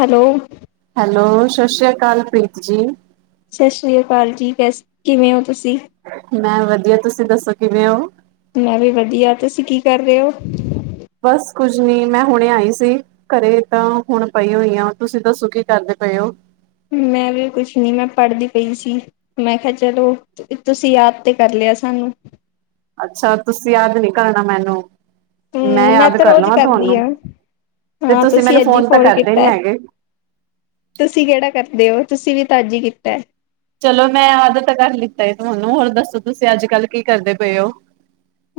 Hello. Hello ਸਤਿ ਸ਼੍ਰੀ ਅਕਾਲ ਪ੍ਰੀਤ ਜੀ। ਸਤਿ ਸ੍ਰੀ ਅਕਾਲ ਜੀ ਕਿਵੇਂ ਹੋ ਤੁਸੀਂ? ਮੈ ਵਧੀਆ ਤੁਸੀਂ ਦੱਸੋ ਕਿਵੇਂ ਔ? ਮੈਂ ਵੀ ਵਧੀਆ ਤੁਸੀਂ ਕੀ ਕਰ ਰਹੇ ਔ? ਬਸ ਕੁੱਝ ਨਹੀਂ ਮੈਂ ਹੁਣੇ ਆਈ ਸੀ। ਘਰੇ ਤਾਂ ਹੁਣ ਪਈ ਹੋਈ ਆ ਤੁਸੀਂ ਦੱਸੋ ਕੀ ਕਰਦੇ ਪਏ ਓ? ਮੈਂ ਵੀ ਕੁਛ ਨੀ ਮੈਂ ਪੜ੍ਹਦੀ ਪਈ ਸੀ। ਮੈਂ ਕਿਹਾ ਚਲੋ ਤੁਸੀਂ ਆਪ ਤੇ ਕਰ ਲਿਆ ਸਾਨੂੰ। ਅੱਛਾ ਤੁਸੀਂ ਯਾਦ ਨੀ ਕਰਨਾ ਮੈਨੂੰ। ਮੈਂ ਹੂੰ ਯਾਦ ਤਾਂ ਕਰ ਰੋਜ਼ ਲਵਾਂ ਕਰਦੀ ਤੁਹਾਨੂੰ ਹਾਂ ਤੇ ਹਾਂ ਤੁਸੀਂ ਮੈਨੂੰ ਅੱਜ ਹੀ ਫੋਨ ਤਾਂ ਕਾਰਦੇ ਨੀ ਕੀਤਾ ਹੈ। ਹੈਗੇ। ਤੁਸੀਂ ਕਿਹੜਾ ਕਰਦੇ ਹੋ ਤੁਸੀਂ ਵੀ ਤਾ ਅੱਜ ਹੀ ਕੀਤਾ ਚਲੋ ਮੈਂ ਅੱਜ ਤਾਂ ਕਰ ਲਿੱਤਾ ਹੈ ਤੁਹਾਨੂੰ ਹੋਰ ਦੱਸੋ ਤੁਸੀਂ ਅੱਜ- ਕੱਲ ਕੀ ਕਰਦੇ ਪਏ ਹੋ?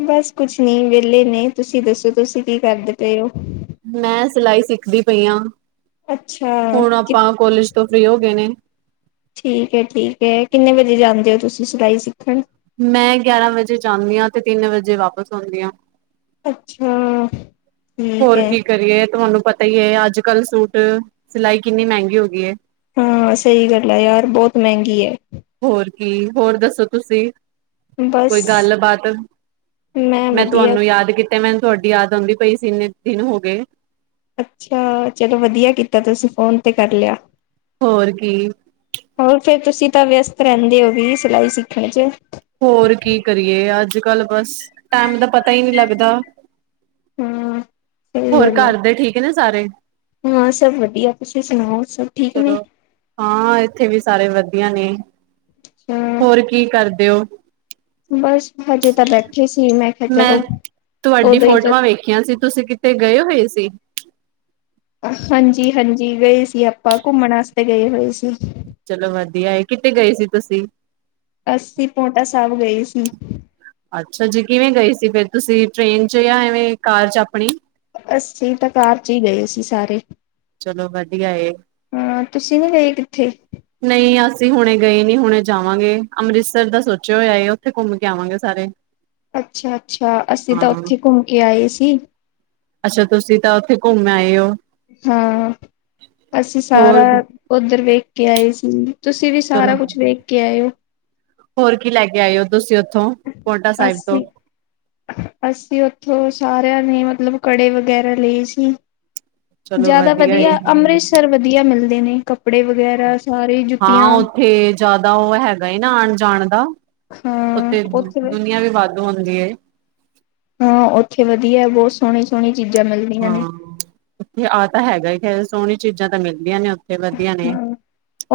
ਬਸ ਕੁਛ ਨਹੀਂ ਵਿਹਲੇ ਨੇ ਤੁਸੀਂ ਦੱਸੋ ਤੁਸੀਂ ਕੀ ਕਰਦੇ ਪਏ ਹੋ? ਮੈਂ ਸਿਲਾਈ ਸਿੱਖਦੀ ਪਈ ਹਾਂ ਅੱਛਾ ਹੁਣ ਕਿ ਆਪਾਂ ਕੋਲੇਜ ਤੋਂ ਫ੍ਰਰੀ ਹੋ ਗਏ ਨੇ ਠੀਕ ਹੈ-ਠੀਕ ਹੈ। ਕਿੰਨੇ ਵਜੇ ਜਾਂਦੇ ਹੋ ਤੁਸੀਂ ਸਿਲਾਈ ਸਿੱਖਣ ਮੈਂ ਗਿਆਰਾਂ ਵਜੇ ਜਾਂਦੀ ਹਾਂ ਤੇ ਤਿੰਨ ਵਜੇ ਵਾਪਿਸ ਆਉਂਦੀ ਹਾਂ ਅੱਛਾ ਠੀਕ ਹੋਰ ਹੈ ਕੀ ਕਰੀਏ ਤੁਹਾਨੂੰ ਪਤਾ ਹੀ ਹੈ। ਅੱਜ ਕੱਲ ਸੂਟ ਸਿਲਾਈ ਕਿੰਨੀ ਮਹਿੰਗੀ ਹੋ ਗਈ ਹੈ। ਹਾਂ ਸਹੀ ਗੱਲ ਏ ਯਾਰ ਬਹੁਤ ਮਹਿੰਗੀ ਐ। ਹੋਰ ਕੀ ਹੋਰ ਦੱਸੋ ਤੁਸੀਂ ਬਸ ਕੋਈ ਗੱਲ-ਬਾਾਤ ਮੈਂ ਤੁਹਾਨੂੰ ਯਾਦ ਕੀ ਤੇ ਮੈਨ ਤੁਹਾਡੀ ਯਾਦ ਆਉਂਦੀ ਪਈ ਸੀ। ਇੰਨੇ ਦਿਨ ਹੋ ਗਏ ਅੱਛਾ ਚਲੋ ਵਧੀਆ ਕੀਤਾ ਤੁਸੀਂ ਫੋਨ ਤੇ ਕਰ ਲਿਆ। ਹੋਰ ਕੀ। ਹੋਰ ਫਿਰ ਤੁਸੀਂ ਤਾਂ ਵਿਅਸਤ ਰਹਿੰਦੇ ਹੋ ਵੀ ਸਿਲਾਈ ਸਿੱਖਣ ਚ। ਹੋਰ ਕੀ ਕਰੀਏ ਅੱਜ-ਕੱਲ੍ਹ ਬਸ ਟੈਮ ਦਾ ਪਤਾ ਹੀ ਨਹੀਂ ਲੱਗਦਾ। ਹੂੰ ਹੋਰ ਘਰ ਦੇ ਠੀਕ ਨੇ ਸਾਰੇ ਹਾਂ ਸਭ ਵਧੀਆ ਤੁਸੀਂ ਸੁਣਾਓ ਸਭ ਠੀਕ ਨੇ ਚਲੋ ਹਾਂ ਇੱਥੇ ਵੀ ਸਾਰੇ ਵਧੀਆ ਨੇ ਹਾਂ ਹੋਰ ਕੀ ਕਰਦੇ ਹੋ ਬਸ ਹਜੇ ਤਾਂ ਬੈਠੇ ਸੀ ਮੈਂ ਕਿਹਾ ਮੈਂ ਚਲੋ ਤੁਹਾਡੀ ਉਦੋਂ ਹੀ ਫੋਟੋਆਂ ਵੇਖੀਆਂ ਸੀ। ਤੁਸੀਂ ਕਿਥਤੇ ਗਏ ਹੋਏ ਸੀ। ਹਾਂਜੀ-ਹਾਂਜੀ ਗਏ ਸੀ ਆਪਾਂ ਘੁੰਮਣ ਵਾਸਤੇ ਗਏ ਹੋਏ ਸੀ। ਚਲੋ ਵਧੀਆ ਹੈ ਕਿੱਥੇ ਗਏ ਸੀ ਤੁਸੀਂ ਅੱਸੀ ਪੋਟਾ ਸਾਹਿਬ ਗਏ ਸੀ। ਅੱਛਾ ਜੀ ਕਿਵੇਂ ਗਈ ਸੀ ਫਿਰ ਤੁਸੀਂ ਟ੍ਰੇਨ ਚ ਜਾਂ ਐਵੇਂ ਕਾਰ ਚ ਆਪਣੀ ਅਸੀਂ ਤਾਂ ਕਾਰ ਚ ਹੀ ਗਏ ਸੀ ਸਾਰੇ ਚਲੋ ਵਧੀਆ ਹਾਂ ਤੁਸੀਂ ਨੀ ਗਏ ਕਿੱਥੇ ਨਹੀਂ ਅਸੀਂ ਹੁਣੇ ਗਏ ਨੀ ਹੁਣੇ ਜਾਵਾਂਗੇ ਅੰਮ੍ਰਿਤਸਰ ਦਾ ਸੋਚਿਆ ਹੋਇਆ ਉੱਥੇ ਘੁੰਮ ਕੇ ਆਵਾਂਗੇ ਸਾਰੇ ਅੱਛਾ ਅੱਛਾ ਅਸੀਂ ਤਾਂ ਹਾਂ ਉੱਥੇ ਘੁੰਮ ਕੇ ਆਏ ਸੀ। ਅੱਛਾ ਤੁਸੀਂ ਤਾਂ ਉੱਥੇ ਘੁੰਮ ਆਏ ਹੋ। ਹਾਂ ਅਸੀਂ ਸਾਰਾ ਹੋਰ ਉਧਰ ਵੇਖ ਕੇ ਆਏ ਸੀ। ਤੁਸੀਂ ਵੀ ਚਲੋ ਸਾਰਾ ਕੁਛ ਵੇਖ ਕੇ ਆਏ ਹੋ ਹੋਰ ਕੀ ਲੈ ਕੇ ਆਏ ਹੋ ਤੁਸੀਂ ਉੱਥੋਂ ਪੋਟਾ ਸਾਹਿਬ ਤੋਂ? ਅੱਸੀ ਅਸੀਂ ਉੱਥੋਂ ਸਾਰਿਆਂ ਨੇ ਮਤਲਬ ਕੜੇ ਵਗੈਰਾ ਲਏ ਸੀ। ਚਲੋ ਜ਼ਿਆਦਾ ਏ ਵਧੀਆ ਅੰਮ੍ਰਿਤਸ ਸਰ ਵਧੀਆ ਮਿਲਦੇ ਨੇ ਕੱਪੜੇ ਵਗੈਰਾ ਸਾਰੇ ਹਾਂ ਜੁੱਤੀਆਂ ਉੱਥੇ ਜ਼ਿਆਦਾ ਉਹ ਹੈਗਾ ਨਾ ਆਉਣ ਜਾਣ ਦਾ ਉੱਥੇ ਦੁਨੀਆਂ ਵੀ ਵੱਧ ਹੁੰਦੀ ਏ ਹਾਂ ਉੱਥੇ ਵਧੀਆ ਬਹੁਤ ਸੋਹਣੀ ਸੋਹਣੀ ਚੀਜ਼ਾਂ ਮਿਲਦੀਆਂ ਹਾਂ। ਨੇ ਆਹ ਤਾਂ ਹੈਗਾ ਸੋਹਣੀ ਚੀਜ਼ਾਂ ਤਾਂ ਮਿਲਦੀਆਂ ਨੇ ਉਥੇ ਹਮ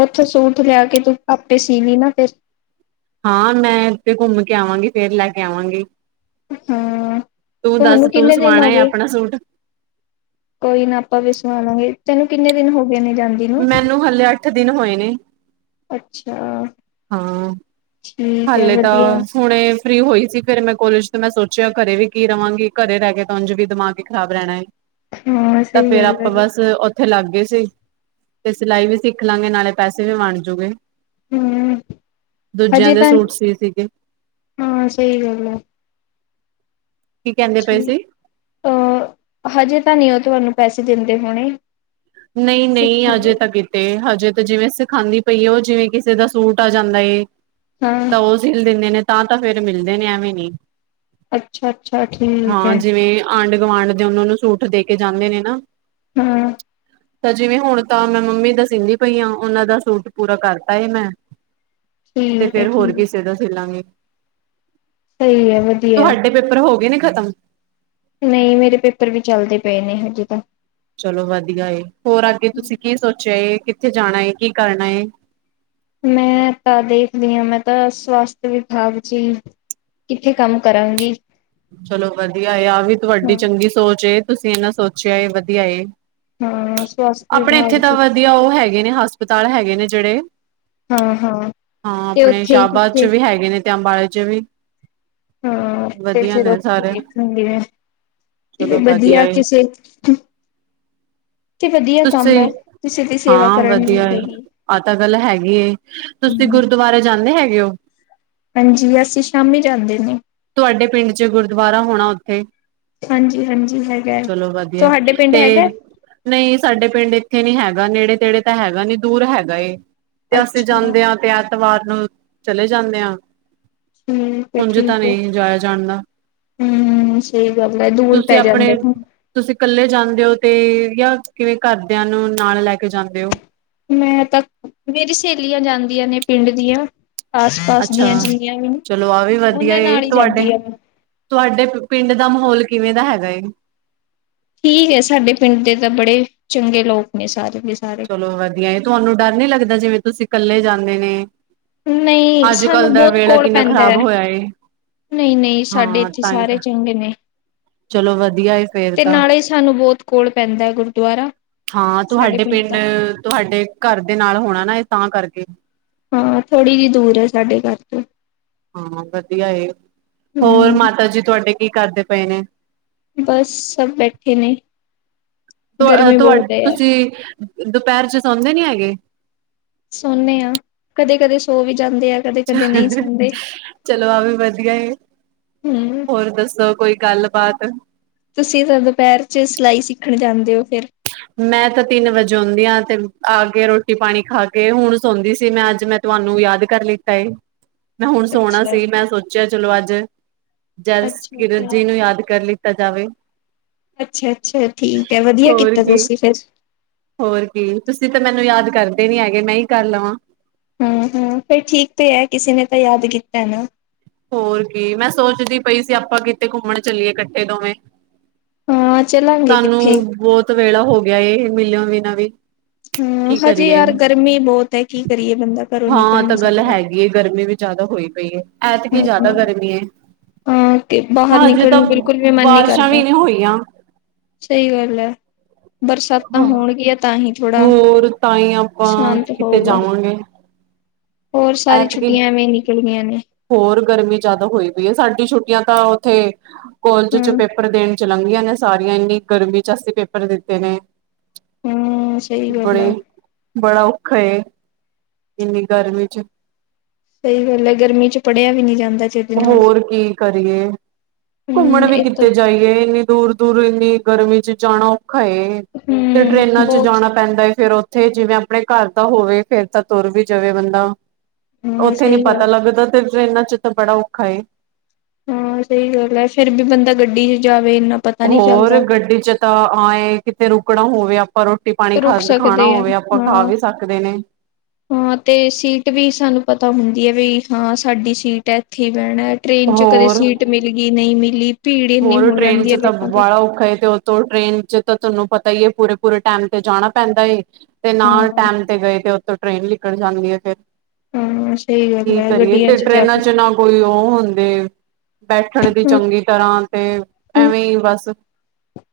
ਉੱਥੇ ਸੂਟ ਲਿਆ ਕੇ ਤੂੰ ਆਪੇ ਸੀਵੀ ਨਾ ਫਿਰ ਹਾਂ ਮੈਂ ਇੱਥੇ ਘੁੰਮ ਕੇ ਆਵਾਂਗੀ ਫੇਰ ਲੈ ਕੇ ਆਵਾਂਗੀ ਹਾਂ ਤੂੰ ਦੱਸ ਤੁਹਾਨੂੰ ਤੂੰ ਕਿੰਨੇ ਦਿਨ ਹੋ ਸਵਾਣਾ ਗਏ ਆਪਣਾ ਸੂਟ ਕੋਈ ਨਾ ਆਪਾਂ ਵੀ ਸੋਆਵਾਂਗੇ ਤੈਨੂੰ ਕਿੰਨੇ ਦਿਨ ਹੋ ਗਏ ਨੇ ਜਾਂਦੀ ਨੂੰ ਮੈਨੂੰ ਹਲੇੇ ਅੱਠ ਦਿਨ ਹੋਏ ਨੇ ਅੱਛਾ ਹਾਂ ਠੀਕ ਹੈ ਹਲੇ ਵਧੀਆ ਤਾਂ ਹੁਣੇ ਫ੍ਰਰੀ ਹੋਈ ਸੀ ਫੇਿਰ ਮੈਂ ਕੋਲੇਜ ਤੋਂ ਮੈਂ ਸੋਚਿਆ ਘਰੇ ਵੀ ਕੀ ਰਹਾਂਗੀ ਘਰੇ ਰਹਿ ਕੇ ਤਾਂੰਝ ਵੀ ਦਿਮਾਗ ਖਰਾਬ ਰਹਿਣਾ ਹੈ ਹਾਂ ਤਾਂ ਸਹੀ ਫੇਰ ਗੱਲ ਹੈ ਆਪਾਂ ਬਸ ਉੱਥੇ ਲੱਗ ਗਏ ਸੀ ਤੇ ਸਿਲਾਈ ਵੀ ਸਿੱਖ ਲਾਂਗੇ ਨਾਲੇ ਪੈਸੇ ਵੀ ਬਣ ਜੂਗੇ ਹਮ ਦੂਜਿਆਂ ਹਜੇ ਦੇ ਤਾਂ ਸੂਟ ਸੀ ਸੀਗੇ ਹਾਂ ਸਹੀ ਗੱਲ ਆ ਕੀ ਕਹਿੰਦੇ ਪਏ ਜੀ ਸੀ ਅ ਹਜੇ ਤਾਂ ਨਹੀਂ ਉਹ ਤੁਹਾਨੂੰ ਪੈਸੇ ਦਿੰਦੇ ਹੋਣੇ ਨਹੀਂ ਨਹੀਂ ਸਿੱਖਣ ਦੇ ਅਜੇ ਤੱਕ ਕਿੱ ਤੇ ਹਜੇ ਤੇ ਜਿਵੇਂ ਸਿਖਾਂਦੀ ਪਈ ਹੈ ਉਹ ਜਿਵੇਂ ਕਿਸੇ ਦਾ ਸੂਟ ਆ ਜਾਂਦਾ ਏ ਹਾਂ ਤਾਂ ਉਸ ਦਿਲ ਦਿੰਦੇ ਨੇ ਤਾਂ ਫੇਿਰ ਮਿਲਦੇ ਨੇ ਐਵੇਂ ਨੀ ਅੱਛਾ ਅੱਛਾ ਠੀਕ ਹਾਂ ਹੈ, ਜਿਵੇਂ ਆਂਢ ਗੁਆਂਾਂਢ ਦੇ ਉਹਨਾਂ ਨੂੰ ਸੂਟ ਦੇ ਕੇ ਜਾਂਦੇ ਨੇ ਨਾ ਹਮ ਤਾਂ ਜਿਵੇਂ ਹੁਣ ਤਾਂ ਮੈਂ ਮੰਮੀ ਦਾ ਸੀਦੀ ਪਈ ਹਾਂ। ਉਹਨਾਂ ਦਾ ਸੂਟ ਪੂਰਾ ਕਰਤਾ ਹੈ ਮੈਂ ਤੇ ਠੀਕ ਹੈ ਫੇਰ ਹੋਰ ਠੀਕ ਕਿਸੇ ਦਾ ਸੀ ਲਾਂਗੇ ਸਹੀ ਹੈ ਵਧੀਆ ਪੇਪਰ ਹੋ ਗਏ ਨੇ ਖਤਮ ਨਹੀਂ ਮੇਰੇ ਪੇਪਰ ਵੀ ਚੱਲਦੇ ਪਏ ਨੇ ਹਜੇ ਤਾਂ ਚਲੋ ਵਧੀਆ ਏ ਹੋਰ ਅੱਗੇ ਤੁਸੀਂ ਕੀ ਸੋਚਿਆ ਕਿੱਥੇ ਜਾਣਾ ਹੈ। ਕੀ ਕਰਨਾ ਹੈ। ਮੈਂ ਤਾ ਦੇਖਦੀ ਹਾਂ, ਮੈਂ ਤਾਂ ਸਵਾਸਥ ਵਿਭਾਗ ਜੀ। ਕਿੱਥੇ ਕੰਮ ਕਰਾਂਗੀ ਚਲੋ ਵਧੀਆ ਏ ਆਹ ਵੀ ਤੁਹਾਡੀ ਹਾਂ ਚੰਗੀ ਸੋਚ ਏ, ਤੁਸੀਂ ਇਹਨਾਂ ਸੋਚਿਆ ਏ ਵਧੀਆ ਏ। ਹਾਂ ਸਵਾਸਥਯ ਆਪਣੇ ਵਿਭਾਗ ਇੱਥੇ ਤਾਂ ਚ ਵਧੀਆ ਉਹ ਹੈਗੇ ਨੇ ਹਸਪਤਾਲ ਹੈਗੇ ਨੇ ਜਿਹੜੇ ਹਾਂ-ਹਾਂ ਹਾਂ ਤੇ ਆਪਣੇ ਉੱਥੇ ਹੀ ਸ਼ਾਹਬਾਦ ਚ ਕਿੱਥੇ ਵੀ ਹੈਗੇ ਨੇ ਤੇ ਅੰਬਾਲੇ ਚ ਵੀ ਹਾਂ ਤੇ ਵਧੀਆ ਫਿਰ ਨੇ ਉਥੇ ਸਾਰੇ ਦੇਖਾਂਗੇ ਚਲੋ ਵਧੀਆ ਏ ਕਿਸੇ ਤੇ ਵਧੀਆ ਕੰਮ ਹੈ ਤੁਸੀਂ ਕਿਸੇ ਦੀ ਸੇਵਾ ਹਾਂ ਕਰਨ ਨੂੰ ਵਧੀਆ ਏ ਮਿਲੇਗੀ ਆਹ ਤਾਂ ਗੱਲ ਹੈਗੀ ਐਂ ਤੁਸੀਂ ਹੂੰ ਗੁਰਦੁਆਰੇ ਜਾਂਦੇ ਹੈਗੇ ਹੋ ਹਾਂਜੀ ਅਸੀਂ ਸ਼ਾਮੀ ਜਾਂਦੇ ਆਂ ਤੁਹਾਡੇ ਪਿੰਡ ਚ ਗੁਰਦੁਆਰਾ ਹੋਣਾ ਉੱਥੇ, ਹਾਂਜੀ-ਹਾਂਜੀ ਹੈਗਾ ਚਲੋ ਵਧੀਆ ਤੁਹਾਡੇ ਪਿੰਡ ਤੇ, ਹੈਗਾ ਨਹੀਂ ਸਾਡੇ ਪਿੰਡ ਇੱਥੇ ਨੀ ਹੈਗਾ ਨੇੜੇ ਤੇੜੇ ਤਾਂ ਹੈਗਾ ਨੀ ਦੂਰ ਹੈਗਾ ਏ ਤੇ ਅਸੀਂ ਅੱਛਾ ਜਾਂਦੇ ਹਾਂ ਤੇ ਐਤਵਾਰ ਨੂੰ ਚਲੇ ਜਾਂਦੇ ਹਾਂ ਹਮ ਤੇ ਉੰਝ ਤਾਂ ਠੀਕ ਨਹੀਂ ਜਾਇਆ ਜਾਂਦਾ ਹਮ ਸਹੀ ਗੱਲ ਹੈ ਦੂਰ ਤੁਸੀਂ ਪੈ ਜਾਂਦੈ ਆਪਣੇ ਨਾ ਤੁਸੀਂ ਕੱਲੇ ਜਾਂਦੇ ਹੋ ਤੇ ਯਾ ਕਿਵੇਂ ਘਰਦਿਆਂ ਨੂੰ ਨਾਲ ਲੈ ਕੇ ਜਾਂਦੇ ਹੋ। ਮੈਂ ਤਾਂ ਮੇਰੀ ਸਹੇਲੀਆਂ ਜਾਂਦੀਆਂ ਨੇ ਪਿੰਡ ਦੀਆਂ। ਆਸ ਪਾਸ ਅੱਛਾ ਦੀਆਂ ਜਿੰਨੀਆਂ ਵੀ ਨੇ ਚਲੋ ਆਹ ਵੀ ਵਧੀਆ ਉਹਨਾਂ ਏ ਨਾਲ ਹੀ ਤੁਹਾਡੇ ਜਾਂਦੀ ਹਾਂ ਤੁਹਾਡੇ ਪਿੰਡ ਦਾ ਮਾਹੌਲ ਕਿਵੇਂ ਦਾ ਹੈਗਾ ਏ, ਠੀਕ ਏ ਸਾਡੇ ਪਿੰਡ ਦੇ ਤਾਂ ਬੜੇ ਚੰਗੇ ਲੋਕ ਨੇ ਸਾਰੇ ਦੇ ਸਾਰੇ ਲੋ ਵਧੀਆ ਏ ਤੁਹਾਨੂੰ ਡਰ ਨੀ ਲੱਗਦਾ ਜਿਵੇਂ ਤੁਸੀਂ ਕੱਲੇ ਜਾਂਦੇ ਨੇ ਨਹੀਂ ਅੱਜ ਕਲ ਸਾਨੂੰ ਦਾ ਬਹੁਤ ਵੇਲਾ ਕੋਲ ਕਿੰਨਾ ਪੈਂਦਾ ਖ਼ਰਾਬ ਹੈ ਹੋਇਆ ਏ। ਨਹੀਂ ਨਹੀਂ ਸਾਡੇ ਹਾਂ ਇੱਥੇ ਤਾਂ ਹੀ ਸਾਰੇ ਤਾਂ ਚੰਗੇ ਨੇ ਚਲੋ ਵਧੀਆ ਏ ਫੇਰ ਤੇ ਤਾਂ ਨਾਲੇ ਸਾਨੂੰ ਬਹੁਤ ਕੋਲ ਪੈਂਦਾ ਏ ਗੁਰਦੁਆਰਾ ਹਾਂ ਸਾਡੇ ਤੁਹਾਡੇ ਪਿੰਡ ਦਾ ਤੁਹਾਡੇ ਘਰ ਦੇ ਨਾਲ ਹੋਣਾ ਨਾ ਇਹ ਤਾਂ ਕਰਕੇ ਹਾਂ ਥੋੜ੍ਹੀ ਜਿਹੀ ਦੂਰ ਹੈ ਸਾਡੇ ਘਰ ਤੋਂ ਹਾਂ ਵਧੀਆ ਏ, ਹੋਰ ਹਮ ਮਾਤਾ ਜੀ ਤੁਹਾਡੇ ਕੀ ਕਰਦੇ ਪਏ ਨੇ, ਬਸ ਸਭ ਬੈਠੇ ਨੇ ਗਰਮੀ ਤੁਹਾਡੇ ਬਹੁਤ ਹੈ ਯਾਰ ਤੁਸੀਂ ਦੁਪਹਿਰ ਚ ਸੌਂਦੇ ਨੀ ਹੈਗੇ ਸੋੇਨੇ ਆਂ ਕਦੇ ਕਦੇ ਸੋ ਵੀ ਜਾਂਦੇ ਆ। ਕਦੇ ਕਦੇ ਨਹੀਂ ਸੌਦੇ ਚਲੋ ਆਹ ਵੀ ਵਧੀਆ ਹਮ ਹੋਰ ਦੱਸੋ? ਕੋਈ ਗੱਲ ਬਾਤ ਤੁਸੀਂ ਤਾਂ ਦੁਪਹਿਰ ਚ ਸਿਲਾਈ ਸਿੱਖਣ ਜਾਂਦੇ ਹੋ ਫਿਰ ਮੈਂ ਤਾਂ ਤਿੰਨ ਵਜੇ ਆਉਂਨੀ ਹਾਂ ਤੇ ਆ ਕੇ ਰੋਟੀ ਪਾਣੀ ਖਾ ਕੇ ਹੁਣ ਸੌਂਦੀ ਸੀ ਮੈਂ ਅੱਜ ਮੈਂ ਤੁਹਾਨੂੰ ਯਾਦ ਕਰ ਲਿੱਤਾ ਏ ਮੈਂ ਹੁਣ ਸੋਣਾ ਅੱਛਾ ਸੀ ਮੈਂ ਸੋਚਿਆ ਚਲੋ ਅੱਜ ਜਸ ਅੱਛਾ ਕਿਰਨ ਅੱਛਾ ਜੀ ਨੂੰ ਯਾਦ ਕਰ ਲਿੱਤਾ ਜਾਵੇ। ਅੱਛਾ, ਅੱਛਾ ਠੀਕ ਹੈ ਵਧੀਆ ਹੋਰ ਕੀਤਾ ਕੀ ਤੁਸੀਂ ਫਿਰ ਹੋਰ ਕੀ ਤੁਸੀਂ ਤਾਂ ਮੈਨੂੰ ਯਾਦ ਕਰਦੇ ਨੀ ਹੈਗੇ ਮੈਂ ਹੀ ਕਰ ਲਵਾਂ। ਹੁ, ਹੁ ਫੇਰ ਠੀਕ ਤੇ ਹੈ ਕਿਸੇ ਨੇ ਤਾਂ ਯਾਦ ਕੀਤਾ ਐ ਨਾ ਹੋਰ ਕੀ ਮੈਂ ਸੋਚਦੀ ਪਈ ਸੀ ਆਪਾਂ ਕਿਤੇ ਘੁੰਮਣ ਚੱਲੀਏ ਇਕੱਠੇ ਦੋਵੇਂ। ਹਾਂ ਚਲਾਂਗੇ ਤਹਾਨੂੰ ਕਿੱਥੇ ਬਹੁਤ ਵੇਲਾ ਹੋ ਗਿਆ ਏ ਮਿਲਿਆ ਬਿਨਾਂ ਵੀ ਹਮ ਕੀ ਹਜੇ ਕਰੀਏ ਯਾਰ ਗਰਮੀ ਬਹੁਤ ਹੈ ਕੀ ਕਰੀਏ ਬੰਦਾ ਘਰੋਂ ਹਾਂ ਨਿਕਲ ਤਾਂ ਨੀ ਗੱਲ ਸਕਦਾ। ਹੈਗੀ ਏ ਗਰਮੀ ਵੀ ਜਿਆਦਾ ਹੋਈ ਪਈ ਹੈ ਐਤਕੀ ਹਾਂ ਜਿਆਦਾ ਗਰਮੀ ਹੈ ਹਾਂ ਤੇ ਬਾਹਰ ਨਿਕਲਣ ਨੂੰ ਬਿਲਕੁਲ ਵੀ ਮਨ ਨੀ ਬਾਰਿਸ਼ਾਂ ਕਰਦਾ ਵੀ ਨਹੀਂ ਹੋਈਆਂ। ਸਹੀ ਗੱਲ ਹੈ ਬਰਸਾਤਾਂ ਹੋਣਗੀਆਂ ਤਾਂ ਹੀ ਥੋੜਾ ਹੋਰ ਤਾਂ ਹੀ ਆਪਾਂ ਸ਼ਾਂਤ ਕਿਤੇ ਹੋਊਗਾ ਜਾਵਾਂਗੇ ਹੋਰ ਸਾਰੀ ਐਤਕੀ ਛੁੱਟੀਆਂ ਐਵੇਂ ਨਿਕਲ ਗੀਆਂ ਨੇ ਹੋਰ ਗਰਮੀ ਜਿਆਦਾ ਹੋਈ ਪਈ ਹੈ ਸਾਡੀ ਛੁੱਟੀਆਂ ਤਾਂ ਉੱਥੇ ਕੋਲਜ ਚ ਪੇਪਰ ਦੇਣ ਚ ਲੰਘੀਆਂ ਨੇ ਸਾਰੀਆਂ ਇੰਨੀ ਗਰਮੀ ਚ ਅਸੀਂ ਪੇਪਰ ਦਿੱਤੇ ਨੇ ਹਾਂ-ਹਾਂ ਸਹੀ ਗੱਲ ਬੜੇ ਆ ਬੜਾ ਔਖਾ ਏ ਇੰਨੀ ਗਰਮੀ ਚ ਸਹੀ ਗੱਲ ਹੈ ਗਰਮੀ ਚ ਪੜਿਆ ਵੀ ਨਹੀਂ ਜਾਂਦਾ। ਚਜ ਨਾਲ ਹੋਰ ਕੀ ਕਰੀਏ ਘੁੰਮਣ ਹੂੰ ਵੀ ਇਹ ਤੋਂ ਕਿਤੇ ਜਾਈਏ ਇਨੀ ਦੂਰ, ਦੂਰ ਇੰਨੀ ਗਰਮੀ ਚ ਜਾਣਾ ਔਖਾ ਏ ਤੇ ਹੂੰ ਟ੍ਰੇਨਾਂ ਚ ਬਹੁਤ ਜਾਣਾ ਪੈਂਦਾ ਫਿਰ ਉੱਥੇ ਜਿਵੇਂ ਆਪਣੇ ਘਰ ਦਾ ਹੋਵੇ ਫਿਰ ਤਾਂ ਤੁਰ ਵੀ ਜਾਵੇ ਬੰਦਾ। ਹਾਂ ਉੱਥੇ ਨੀ ਸਹੀ ਗੱਲ ਪਤਾ ਲੱਗਦਾ ਤੇ ਟ੍ਰੇਨਾ ਵਿਚ ਤਾਂ ਬੜਾ ਔਖਾ ਏ ਹਾਂ ਸਹੀ ਗੱਲ ਹੈ ਫਿਰ ਵੀ ਬੰਦਾ ਗੱਡੀ ਚ ਜਾਵੇ ਇੰਨਾ ਪਤਾ ਨਹੀਂ ਹੋਰ ਚੱਲਦਾ ਗੱਡੀ ਚ ਤਾਂ ਆਏ ਕਿਥੇ ਰੁਕਣਾ ਹੋਵੇ। ਪਰ ਰੋਟੀ ਪਾਣੀ ਖਾ ਰੁਕ ਖਾਣਾ ਸਕਦੇ ਆ ਹੋਵੇ ਆਪਾਂ ਖਾ ਹਾਂ ਵੀ ਸਕਦੇ ਨੇ ਹਾਂ ਤੇ ਸੀਟ ਵੀ ਸਾਨੂੰ ਪਤਾ ਹੁੰਦੀ ਹੈ ਵੀ ਹਾਂ ਸਾਡੀ ਸੀਟ ਹੈ ਇੱਥੇ ਹੀ ਬਹਿਣਾ। ਟ੍ਰੇਨ ਚ ਕਦੇ ਸੀਟ ਮਿਲ ਗਈ ਨਹੀਂ ਮਿਲੀ ਭੀੜ ਇੰਨੀ ਔਰ ਹੋ ਟ੍ਰੇਨ ਜਾਂਦੀ ਚ ਹੈ ਲੋਕਾਂ ਦੀ ਬੜਾ ਔਖਾ ਉੱਤੋਂ ਟ੍ਰੇਨ ਇਹ ਤਾਂ ਤੁਹਾਨੂੰ ਪਤਾ ਹੀ ਹੈ ਪੂਰੇ, ਪੂਰੇ ਟਾਈਮ ਤੇ ਜਾਣਾ ਪੈਂਦਾ। ਤੇ ਨਾ ਹਾਂ ਟੈਮ ਤੇ ਗਏ ਤੇ ਉਥੋਂ ਟ੍ਰੇਨ ਨਿਕਲ ਜਾਂਦੀ ਹੈ ਫਿਰ ਹਾਂ ਸਹੀ ਗੱਲ ਕੀ ਹੈ ਕਰੀਏ ਗੱਡੀਆਂ ਤੇ ਜਾ ਟਰੇਨਾਂ ਕੇ ਚ ਨਾ ਕੋਈ ਉਹ ਹੁੰਦੇ ਬੈਠਣ ਦੀ ਹਮ ਚੰਗੀ ਤਰ੍ਹਾਂ ਤੇ ਐਵੇਂ ਬਸ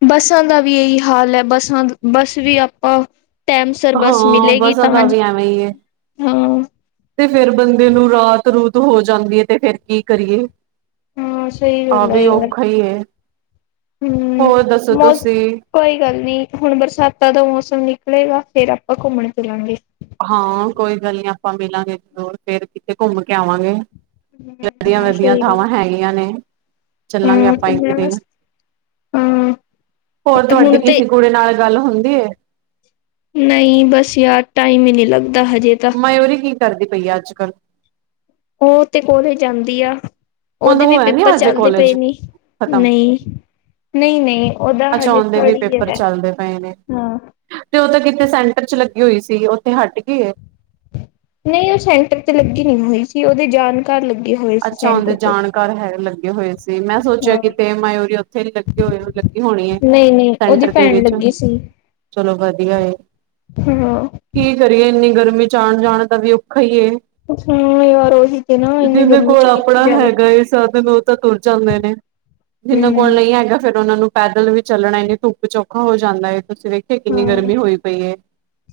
ਬੱਸਾਂ ਦਾ ਵੀ ਇਹੀ ਹਾਲ ਹੈ ਬੱਸਾਂ ਬੱਸ ਵੀ ਆਪਾਂ ਟਾਈਮ ਸਿਰ ਬਸ ਹਾਂ ਮਿਲੇਗੀ ਬੱਸਾਂ ਤਾਂ ਹਾਂ ਦਾ ਵੀ ਐਵੇਂ ਹੀ ਏ। ਤੇ ਫਿਰ ਬੰਦੇ ਨੂੰ ਰਾਤ ਰੂਤ ਹੋ ਜਾਂਦੀ ਹੈ ਤੇ ਫਿਰ ਕੀ ਕਰੀਏ। ਹਾਂ ਸਹੀ ਆ ਵੀ ਔਖਾ ਈ ਏ ਹੂ [unintelligible] ਕੋਈ ਗੱਲ ਨਹੀਂ ਹੁਣ ਬਰਸਾਤਾਂ ਦਾ ਮੌਸਮ ਨਿਕਲੇਗਾ ਫਿਰ ਆਪਾਂ ਘੁੰਮਣ ਫਿਰਾਂਗੇ। ਹਾਂ ਕੋਈ ਗੱਲ ਨੀ ਆਪਾਂ ਮਿਲਾਂਗੇ ਜਰੂਰ ਫਿਰ ਕਿਥੇ ਘੁੰਮ ਕੇ ਆਵਾਂਗੇ। ਵਧਿਆ, ਹਾਂ ਵਧਿਆ ਸਹੀ ਗੱਲ। ਥਾਵਾਂ ਹੈਗੀਆਂ ਨੇ ਚੱਲਾਂਗੇ ਹਾਂ ਆਪਾਂ ਇੱਕ ਘੁੰਮਣ ਦਿਨ ਵਾਸਤੇ ਹਾਂ ਹੋਰ ਤੁਹਾਡੀ ਹੁਣ ਤੇ ਕਿਸੇ ਕੁੜੀ ਨਾਲ ਗੱਲ ਹੁੰਦੀ ਹੈ। ਨਹੀਂ ਬਸ ਯਾਰ ਟਾਈਮ ਹੀ ਨਹੀਂ ਲੱਗਦਾ ਹਜੇ ਤਾਂ ਮਰੋਰੀ ਕੀ ਕਰਦੀ ਪਈ ਆ ਅੱਜ ਕੱਲ ਉਹ ਤੇ ਕੋਲੇਜ ਜਾਂਦੀ ਆ। ਉਹਦਾ ਉਹਦੇ ਵੀ ਹੋਇਆ ਨੀ ਪੇਪਰ ਅਜੇ ਚੱਲਦੇ ਪਏ ਕੋਲਜ ਨੀ ਖਤਮ ਨਹੀਂ, ਨਹੀਂ, ਨਹੀਂ ਅੱਛਾ ਉਹਦੇ ਵੀ ਪੇਪਰ ਚੱਲਦੇ ਪਏ ਨੇ। ਹਾਂ। ਤੇ ਉਹ ਤਾਂ ਕਿਤੇ ਸੈਂਟਰ 'ਚ ਲੱਗੀ ਹੋਈ ਸੀ ਉੱਥੇ ਹੱਟ ਗੀ ਹੈ। ਨਹੀਂ ਉਹ ਸੈਂਟਰ ਤੇ ਲੱਗੀ ਨਹੀਂ ਹੋਈ ਸੀ ਉਹਦੇ ਜਾਣ। ਘਰ ਲੱਗੇ ਹੋਏ। ਸੀ ਅੱਛਾ ਉਹਦੇ ਸੈਂਟਰ ਤੇ। ਜਾਣਕਾਰ ਹੈ ਲੱਗੇ ਹੋਏ ਸੀ ਮੈਂ ਸੋਚਿਆ ਹਾਂ। ਕਿਤੇ ਮੈਂ। ਇੱਥੇ ਵੀ ਲੱਗੇ ਹੋਏ ਲੱਗੀ ਹੋਣੀ ਹੈ। ਨਹੀਂ-ਨਹੀਂ ਉਹਦੀ ਸੈਂਟਰ ਦੇ ਭੈਣ ਵਿਚ ਲੱਗੀ ਸੀ ਚਲੋ ਵਧੀਆ ਹੈ। [unintelligible] ਕੀ ਕਰੀਏ ਇੰਨੀ ਗਰਮੀ ਚ ਆਣ ਜਾਣ ਦਾ ਵੀ ਔਖਾ ਹੀ ਏ। ਹਾਂ ਯਾਰ ਉਹੀ ਤੇ ਨਾ ਇੰਨੀ ਜਿਹਦੇ ਗਰਮੀ ਕੋਲ ਚ ਕਿੱਥੇ ਆਪਣਾ ਜਾਵੇ। ਹੈਗਾ ਏ ਸਾਧਨ ਉਹ ਤਾਂ ਤੁਰ ਜਾਂਦੇ ਨੇ। ਜਿਨਾਂ ਕੋਲ ਹੂੰ। ਨਹੀਂ ਹੈਗਾ ਫਿਰ ਉਹਨਾਂ ਨੂੰ ਪੈਦਲ ਵੀ ਚੱਲਣਾ ਇੰਨੀ ਧੁੱਪ ਵਿਚ ਔਖਾ ਹੋ ਜਾਂਦਾ ਹੈ। ਤੁਸੀਂ ਵੇਖੋ ਇੱਥੇ ਕਿੰਨੀ ਹਾਂ ਗਰਮੀ ਹੋਈ ਪਈ ਹੈ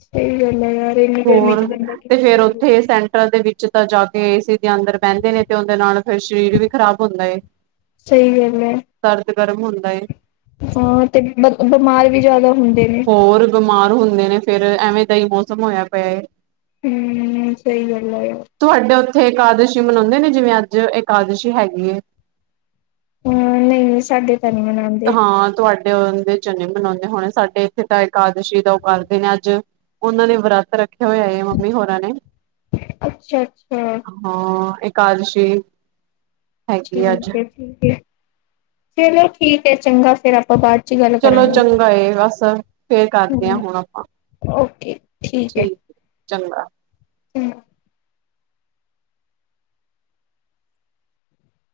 ਸਹੀ ਗੱਲ ਹੈ ਯਾਰ ਇੰਨੀ ਗਰਮੀ ਚ ਹੋਰ ਬੰਦਾ ਤੇ ਕਿੱਥੇ ਫਿਰ ਜਾਵੇ। ਉੱਥੇ ਸੈਂਟਰ। ਦੇ ਵਿੱਚ ਤਾਂ ਜਾ ਕੇ ਏਸੀ ਦੇ ਅੰਦਰ ਬਹਿੰਦੇ ਨੇ ਤੇ ਉਹਦੇ ਨਾਲ ਫਿਰ ਸਰੀਰ ਵੀ ਖ਼ਰਾਬ ਹੁੰਦਾ ਹੈ। ਸਹੀ ਗੱਲ ਹੈ। ਸਰਦ ਗਰਮ ਹੁੰਦਾ ਏ ਹੋਰ ਤੇ ਬਿਮਾਰ ਵੀ ਜ਼ਿਆਦਾ ਹੁੰਦੇ ਨੇ। ਹੋਰ ਬਿਮਾਰ ਹੁੰਦੇ ਨੇ ਫਿਰ ਐਵੇਂ ਦਾ ਹੀ ਮੌਸਮ ਹੋਇਆ ਪਿਆ ਹੂ ਸਹੀ ਗਲੲ ਏ ਤੁਹਾਡੇ ਉੱਥੇ ਇਕਾਦਸ਼ੀ ਮਨਾਉਂਦੇ ਨੇ ਜਿਵੇਂ ਅੱਜ ਏਕਾਦਸ਼ੀ ਹੈਗੀ ਏ ਹਾਂ ਨਹੀਂ ਸਾਡੇ ਤਾਂ ਨਹੀਂ ਮਨਾਉਂਦੇ। ਹਾਂ ਤੁਹਾਡੇ ਦੇ ਜਨੇ [unintelligible] ਮਨਾਉਂਦੇ ਹੋਣੇ ਸਾਡੇ ਪਿਤਾ ਇਕਏਾਦਸ਼ੀ ਦਾ ਉਹ ਕਰਦੇ ਨੇ ਅੱਜ ਉਹਨਾਂ ਨੇ ਵਰਤ ਰੱਖਿਆ ਹੋਇਆ ਹੈ ਮੰਮੀ ਹੋਰਾਂ ਨੇ। ਅੱਛਾ-ਅੱਛਾ। ਹਾਂ ਇਕਾਦਸ਼ੀ ਠੀਕ ਹੈ, ਠੀਕ ਹੈ ਚਲੋ ਠੀਕ ਹੈ ਚੰਗਾ ਫੇਰ ਆਪਾਂ ਬਾਦ ਚਲੋ ਚੰਗਾ ਏ ਬਸ ਫੇਰ ਕਰਦੇ ਹਾਂ ਹੂੰ। ਹੁਣ ਆਪਾਂ। ਓਕੇ ਠੀਕ ਹੈ। ਚੰਗਾ। ਹੂੰ।